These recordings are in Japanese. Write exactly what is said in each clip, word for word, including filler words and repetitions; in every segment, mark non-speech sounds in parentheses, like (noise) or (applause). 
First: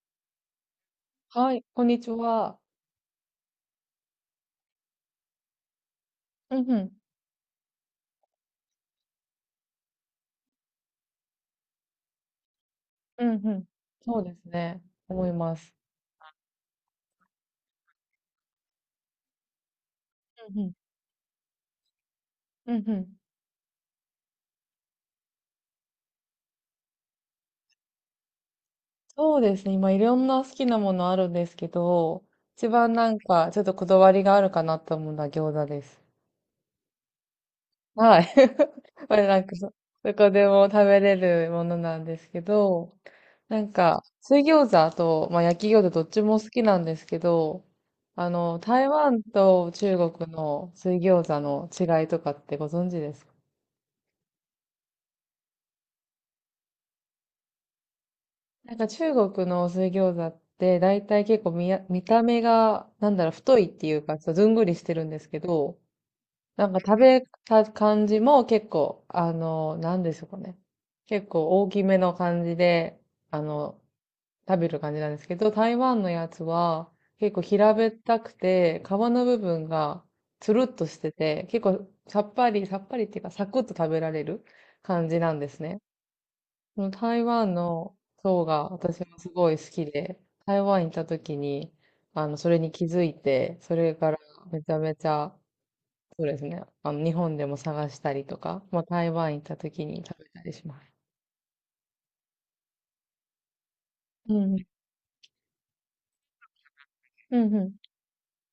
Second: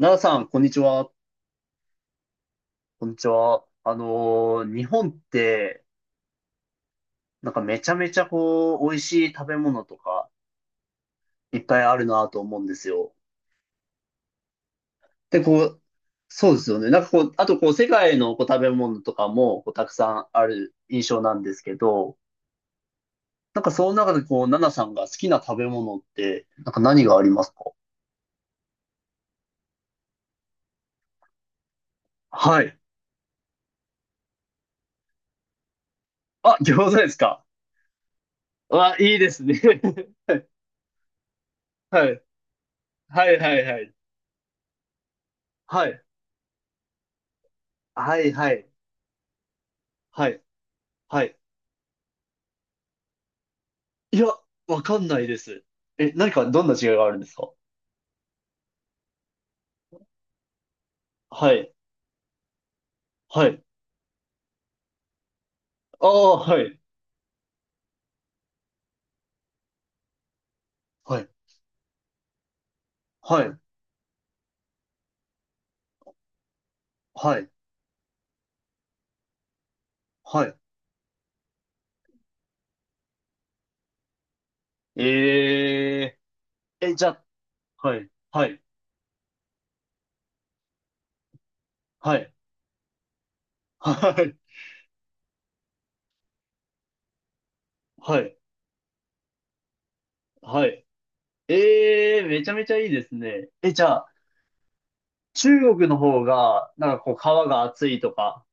奈良さん、こんにちは。はい、こんにちは。こんにちは。あのー日本って、うんうん、なんかめちゃめちゃこう、美味しい食べ物とか、いっぱいあるなと思うんですよ。うんうん。そうですね、思いで、まこす。う、そうですよね。なんかこう、あとこう、世界のこう食べ物とかも、こう、たくさんあうんうん、る印象なんですけど、うんうん。なんかその中でこう、奈々さんが好きな食べ物って、なんか何がありますか？そうですね、今いろんな好きなものあるんですけど、は一い。番なんかちょっとこだわりがあるかなと思うのは餃子です。あ、餃子ですか。はい。わ、(laughs) いこいれでなすんかね。そ、どこでも食べれるもの (laughs) なはんでい。すけど、はいはないんはいか、水餃子と、まあ、焼き餃は子どい。っちも好きなんですけど、はあい。はいはの、い。台湾と中は国い。の水は餃い。子の違いとかってご存知ですか？いや、わかんないです。え、何か、どんな違いがあるんですか？なんか中国の水餃子って大体結構は見い。や、見た目がなんだろうは太い。いっていうかちょっとずんぐりしてるんですけど、ああ、はなんい。か食べた感じも結構あの、なんでしょうかね。は結い。構大きめの感じで、あはい。の、食べる感じなんですけど、台湾のやつは結は構い。平べったくて皮の部分がはい。つるっとしてて、結構さっぱり、さっぱりっていうかサクッと食べられる感じなんですね。えそー。のえ、じゃあ、台湾のはい。層はい。が私もすごい好きで、台湾行った時に、はあい。の、それに気づいて、そはれからい。めちゃめちゃ、そうですね、あの、日本でも探したはりとい。か、まあ、台湾行った時に食べたりはしまい。す。えー、めちゃめちゃいいですね。え、じゃあ、うん、中国の方が、なんかこう、皮うん、うがん。厚いとか、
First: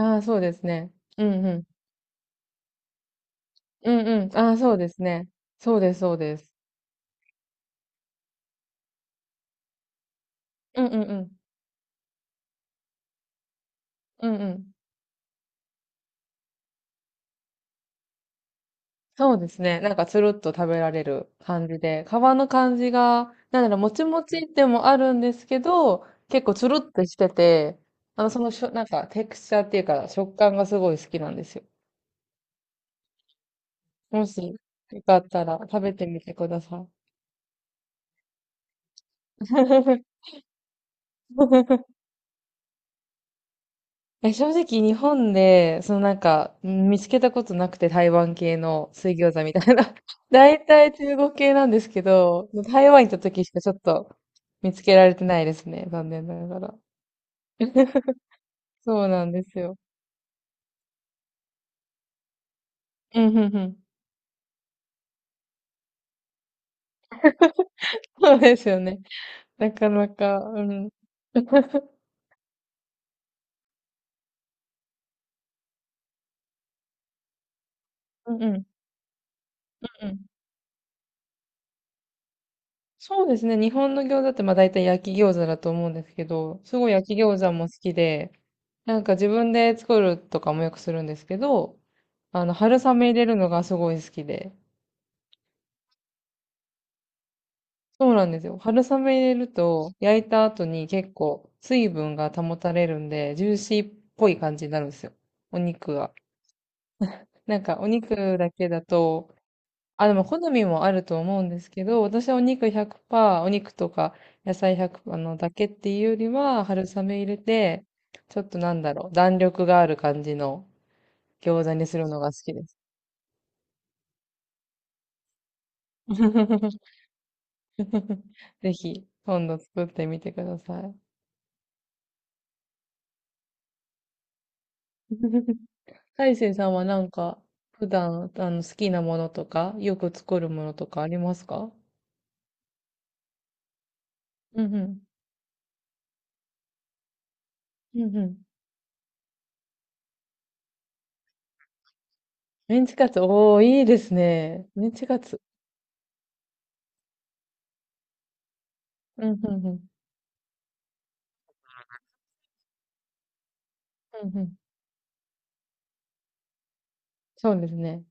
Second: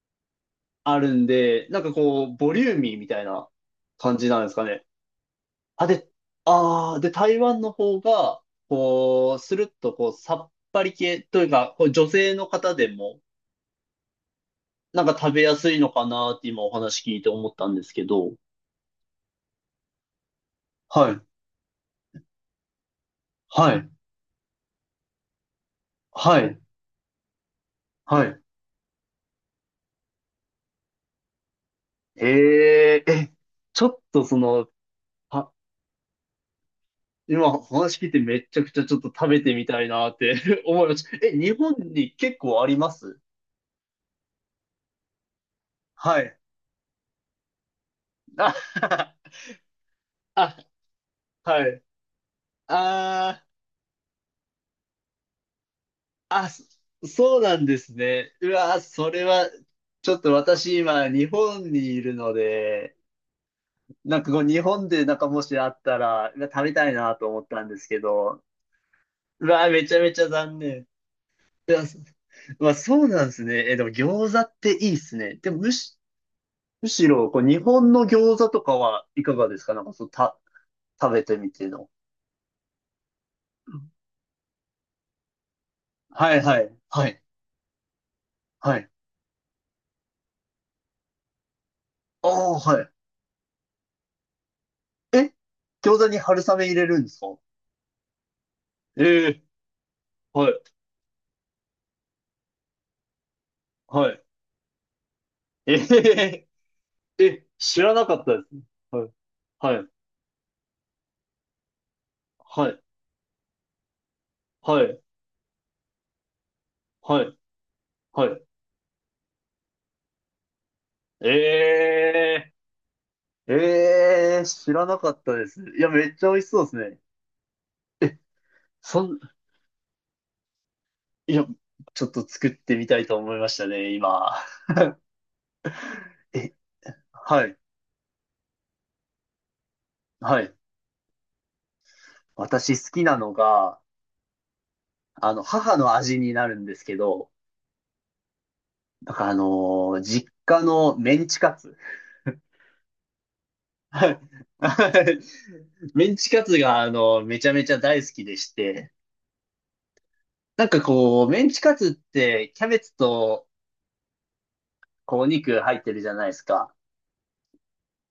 ああ、そうですね。あるうんん、うん。で、なんかこう、ボリューミーみたいなうん、感うじん。なんであすあ、かそうね。ですね。そうあ、です、で、そうです。ああ、で、台湾の方が、こう、スルッと、こう、さっぱうん、うりん、う系ん。というか、こう女性の方でも、うん、うん。なんか食べやすいのかなって今お話聞いて思ったんですけど。そうですね。なんかつるっと食べられはい、る感じで、皮の感じが、なんだはろう、い、もちもちでもあるんですけど、は結構い、つるっとしてて、あはの、そい。のしょ、なんかテクスチャーっていうか食感がすごい好きなんですよ。えええ、ちょっともそし、よの、かったはら食べてみてください。今お話聞いてめちゃくちゃちょっと食べてみたいなっ (laughs) て (laughs) 思いました。え、日本に結構あります？え、正直日本で、そのなはんい。か、うん、見つけたことなくて台湾あ、系の水餃子みたいな。(laughs) (laughs) あ、大体中国系なはんでい。すけど、台湾行ったあ時あ。しかちょっと見つけられてないですね。残念なあ、がそら。そうなんです (laughs) ね。うわ、そうそれなんでは、すよ。ちょっと私今、日本にいるので、うん、うん、うん。なんかこう、日本でなんかもしあったら、うわ食べたいなと思ったんですけそうど、ですよね。うわ、なめかちゃなめちゃか、残う念。ん。いや、そ (laughs) まあ、そうなんですね。え、でも餃子っていいっすね。でもむし、むしろ、こう、日本のう餃んう子とん。かはいかがですか？なんかそうう、ん。た、食べてみての。そうですね。日本の餃子ってまあ大体焼き餃子だと思うんですけはいはど、い、すごいは焼い、き餃子も好きで、はい。なんか自分で作るとかもよくするんですけど、ああの、あ、春は雨入れるのがすごい好きで。い。え、餃子に春雨入れるんですか？そうなんですよ。春雨入えれえると焼いたはい後に結構水分が保たれるんで、ジューシーっはい。ぽい感じになるんですよ。おえへ肉が。へえ、なんか知おらなかったで肉だすね。けだはい。と、はい。あ、でも好みもあると思うんですけど、私はおは肉い。ひゃくパーセント、お肉とか野菜はい。ひゃくパーセントあのだけっていうよりは、春雨は入い。れて、はちょい。っとなんだろう、弾力がある感じのえ餃子にするのが好きです。ー、えー、知らなかったです。いや、めっちゃ美味しそうです (laughs) ね。ぜそひ、ん、今度作ってみてください。いや、ちょっと作ってみたいと思いましたね、今。(laughs) 大え、成さんはなんか、はい。普段、あの、好きなものとか、よくは作るい。ものとかありますか？私好きなのが、うんうん。あの、母の味になるんですけど、うんうん。なんかあのー実家のメンチカツ。メンチカツ、おー、いいではすい。ね。メはンチいカツ。メンチカツが、あの、めちゃめちゃ大好きでして、うんうんうん。なんかこう、メンチカツってキャベツとうんうん。こうお肉入ってるじゃないですか。そうですね。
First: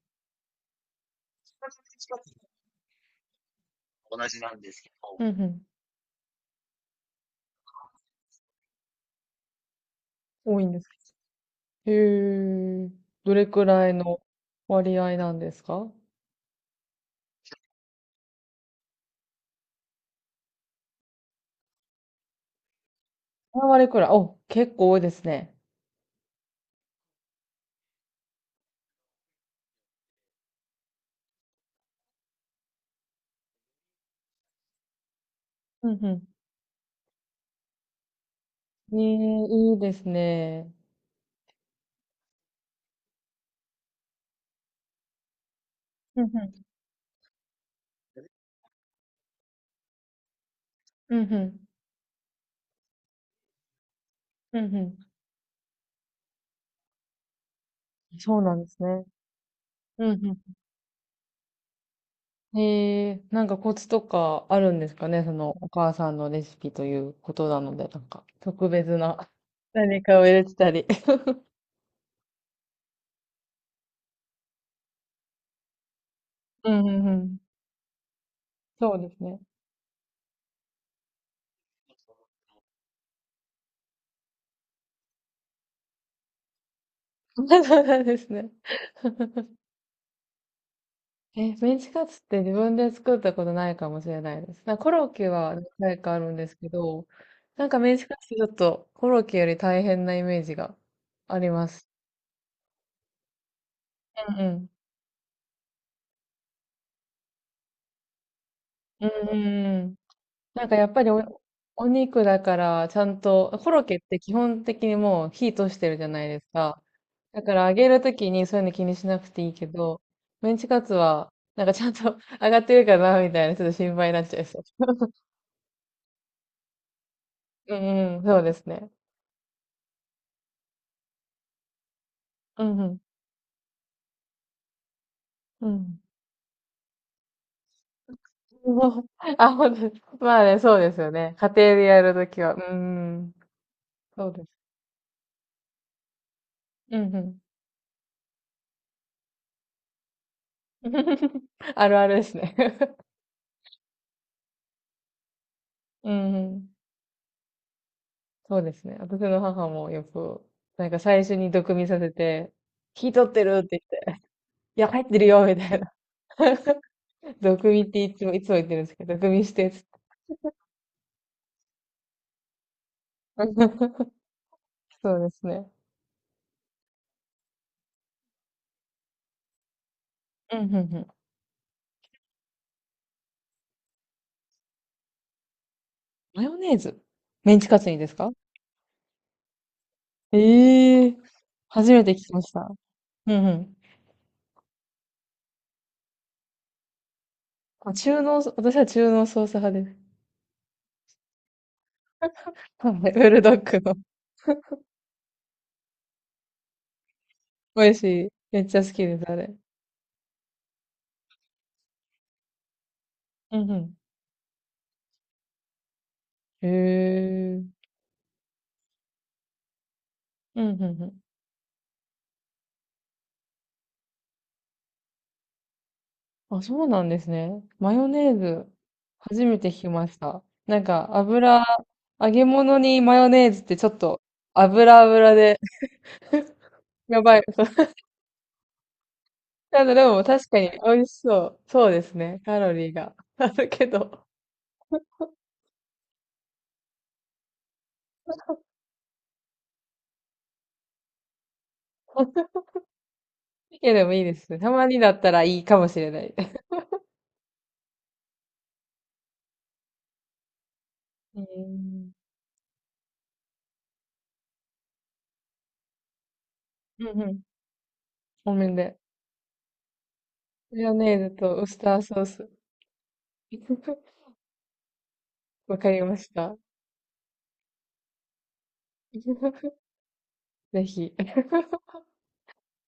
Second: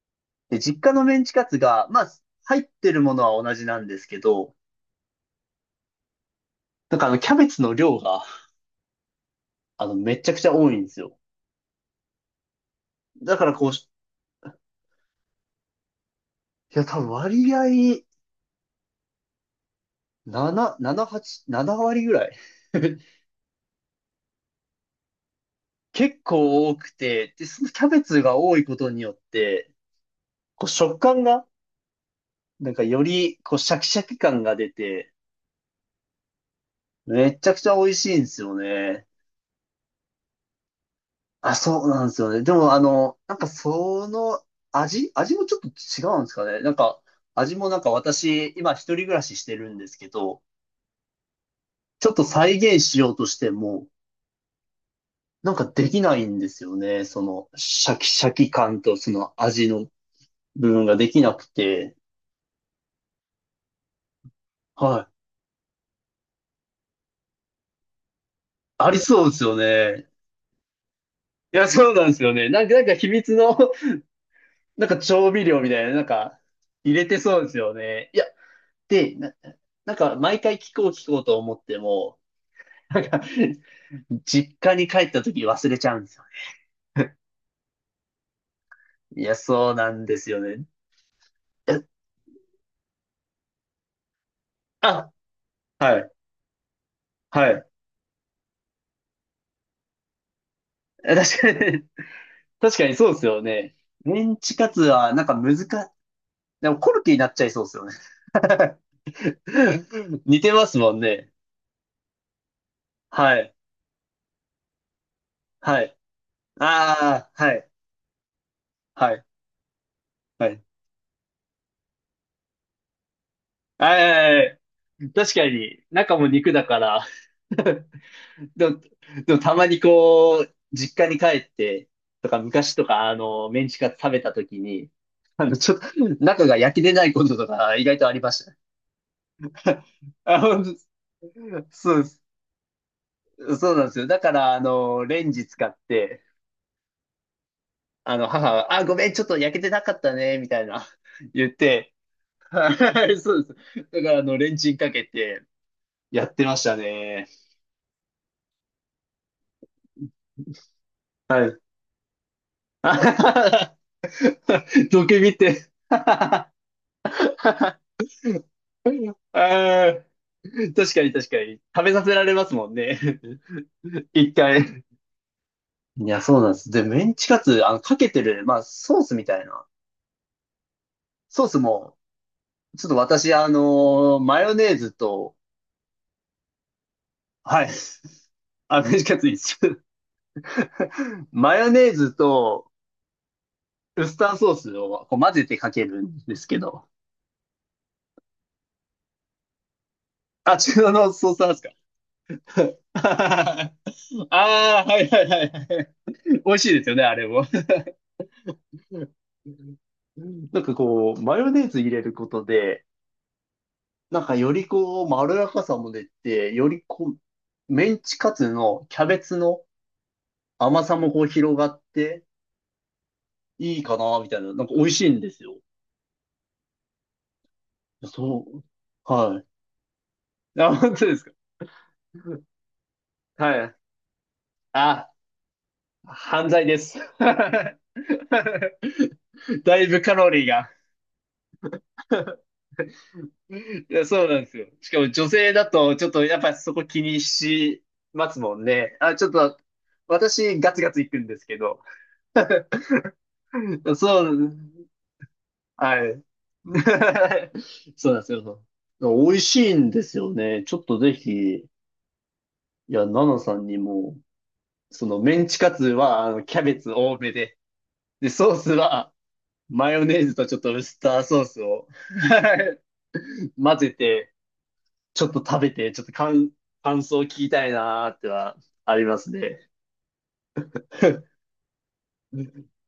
で、実家のメンチカツが、まあ、入ってるものは同じなんですけど、うんうん。なんかあの、キャベツの量が、あの、めちゃくちゃ多い多んいでんです、すよ。へえ。どだかれらくこう、いらいの割合なんですか や、多分割合、なな、なな、はち、なな割ぐらい。(laughs) ?さん 割くらい。お、結構多いですね。結構多くて、で、そのキャベツが多いことによって、こう、食感が、なんかより、こう、シャキシャキ感が出て、うんうめちゃくちゃ美味しいんですよん。ねね。え、いいですね。あ、そうなんですよね。でも、あの、なんかその味、味もちょっと違ううんんでうすかね。ん。なんか、味もなんか私、今一人暮らししてるんですけど、うんうん。ちょっと再現しようとしても、うんうなんかできないんですよね。その、シャキん。シャそうキなんで感すとね。その味のうんう部分ができなくて。ん。へえ、なんかコツとかあるんですはかね？い。そのお母さんのレシピということなので、なんか特あり別そうな ですよ (laughs) 何ね。かを入れてたり。(laughs) いや、そうなんですよね。なんか、なんか秘密の、(laughs) なんか調味料みたいな、なんか、うんう入れんうてん。そうですよね。いや、そうでで、すなね。なんか、毎回聞こう聞こうと思っても、なんか、実家に帰った時忘れちゃうんですよね。(laughs) そうなんですね。いや、そうなんですよね。え、メンえチカツって自分で作ったことないかもしれないです。なんかコロッあ、ケは何は回い、かあるんですけど、はい。なんかメンチカツってちょっとコロッケより大変なイメージがあ確りかまに、す。確かにそうですよね。メうンチカん。ツは、なんか難し、でもコルキになっちゃいそうですよね。うんうんうん。(laughs) 似てなまんかすやもっんぱりね。お、お肉だからちゃんはい、と、コロッケって基本的にもう火通しはてい。るじゃないですか。ああ、だはからい、揚げるときにそういうの気にしはない、くていいけど、はメンい。チカツはなんかちゃんと (laughs) 揚がってるかなみたいなちょっと心は配い、になっはいちゃはいいそう。(laughs) 確かに、中も肉だから う (laughs) んうん、そうですでも、ね。でもたまにこう、実家に帰ってとか、う昔んうとん。か、あの、メンチカツ食べた時に、あの、うちょっと、ん。中が焼き出ないこととか、意外とありましもう、あ、ほんた。と、 (laughs) まあ、あほね、んとそうですよね。家庭でそうやでるす。ときは。うーん。そうなんですよ。だそかうです。ら、あの、レンジ使って、うんうん。あの、母は、あ、ごめん、ちょっと焼けてなかったね、みたいな、(laughs) 言っあて、るあるですね。は (laughs) い、そうです。だから、あの、レンチンかけて、うやっんてうましん。たね。そうですね。私の母もよく、なんか最初はにい。毒味させて、火取ってるって言って、いや、(laughs) 入どってける見よみて。たいな。(laughs) (laughs) 毒味っていつも、いつも言ってるんですけど、毒味してっつって。ああ、確かに確かに。食べさせられますもんね。(laughs) (laughs) 一回。そうですね。いや、そうなんです。で、メンチカツ、あの、かけてる、まあ、ソースみたいな。うんうんうん。ソースも、ちょっと私、あのーマヨネーズと、マヨネーズ、メンはチい。カツにです (laughs) か？あ、メンチカツ一緒。ええー、(laughs) マヨネ初ーめてズ聞きました。と、うんうん。ウスターソースをこう混ぜてかけるんですけど。あ、中濃、私は中濃ソース派です。あ、中央のソースなんですか？ (laughs) は (laughs) い、ブルドあッグの。あはいはいはいはい。美味しいですよね、あれも。美味しい。めっちゃ好うきです、あれ。んなんかこう、マヨネーズ入れることで、うんうなんかよりこう、まろやかさも出て、よん。へりこえ。う、メンチカツのキャベツのうんう甘んうさもん。こう広がって、いいかな、みたいな。なんか美味しいんですよ。あ、そうなんですね。マヨネーそう。ズ、は初めて聞きました。い。あ、なん本当か、ですか。油、揚げ物にマヨネーズっはい。てちょっと、油あ、油で 犯罪で (laughs)、す。やばい。(laughs) (laughs) だないんだ、ぶでカもロリー確かが。に美味しそう。そうですね。カロリーが (laughs) あるけいや、そど。うなんですよ。しかも女性だと、ちょっとやっぱそこ気にしますもんね。あ、ちょっと、私ガツガツ行くんですけど。いや、(laughs) でもいいそでう、すね。たまにだったらいいかもしはれない。い。(laughs) (laughs) そうなんですよ。美味しいんですよね。ちょっとぜひ、ういん。や、ナナさんにも、そのメンチカツは、あの、キャベツう多んうめん。で、で、ソおーめスで。は、マヨネーズとちょっとマウヨスネターーズソーとスウスを ターソース。(laughs) 混ぜ (laughs) て、ちょっと食べわかて、ちりょっとまし感、た。感想を聞きたいなーってはありますね。(laughs) ぜひ。(laughs) (laughs)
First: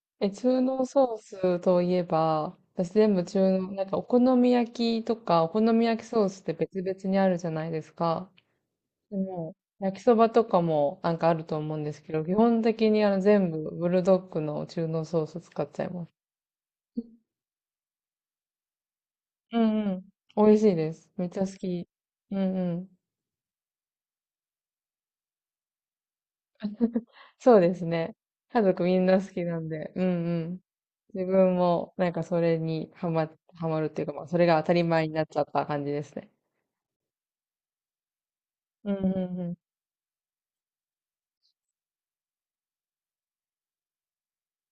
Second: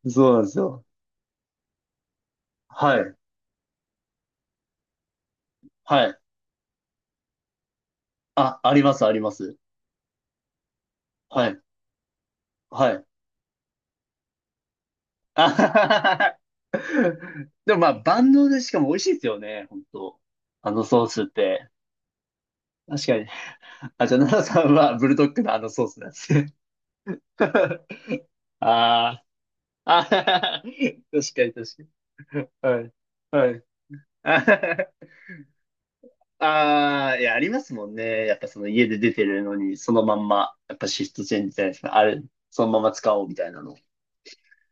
そえ、うなんです中よ。濃ソースといえば、私は全い。部中濃、なんかお好み焼きとか、お好みは焼きい。ソースって別々にあるじゃないですか。あ、あります、あでります。も、焼きそばとかもなんかあるはとい。思うんですけど、基本は的にい。あの全部ブルドッグの中濃ソー (laughs) スあは使っちゃはいます。ははでもまあ、万能でしかも美味しいですようね、本んうん。当美味あしいのでソーす。スっめっちゃ好て。き。うんうん。確かに。あ、じゃあ、奈々さんはブルドッグのあのソースなんですね。そうです (laughs) ね。家族みんあなー好きなんで、あはうんはうん。は、(laughs) 自確かに確分かもなんかそに。れはにい。ハマ、はい。ハマるっていうか、まあそあれはが当たりは前になっちゃった感じですね。ああ、いや、ありますもんね。やっぱその家うんでう出てんるうのん。に、そのまんま、やっぱシフトチェンジじゃないですか。あれ、そのまま使おうみたいなの。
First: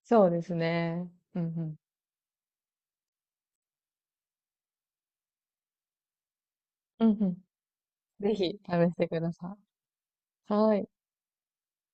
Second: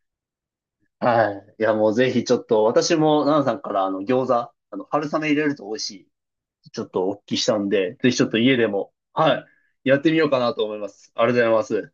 そうですね。はうんい。ういや、ん。もうぜひちょっと、私も、ナナさんからあの、餃子、あの、春雨入れると美味しい。ちょっうとんお聞うきん。したんで、ぜひちょっぜひと家で試も、してくだはい、さやってみようかい。なと思はいい。ます。ありがとうございます。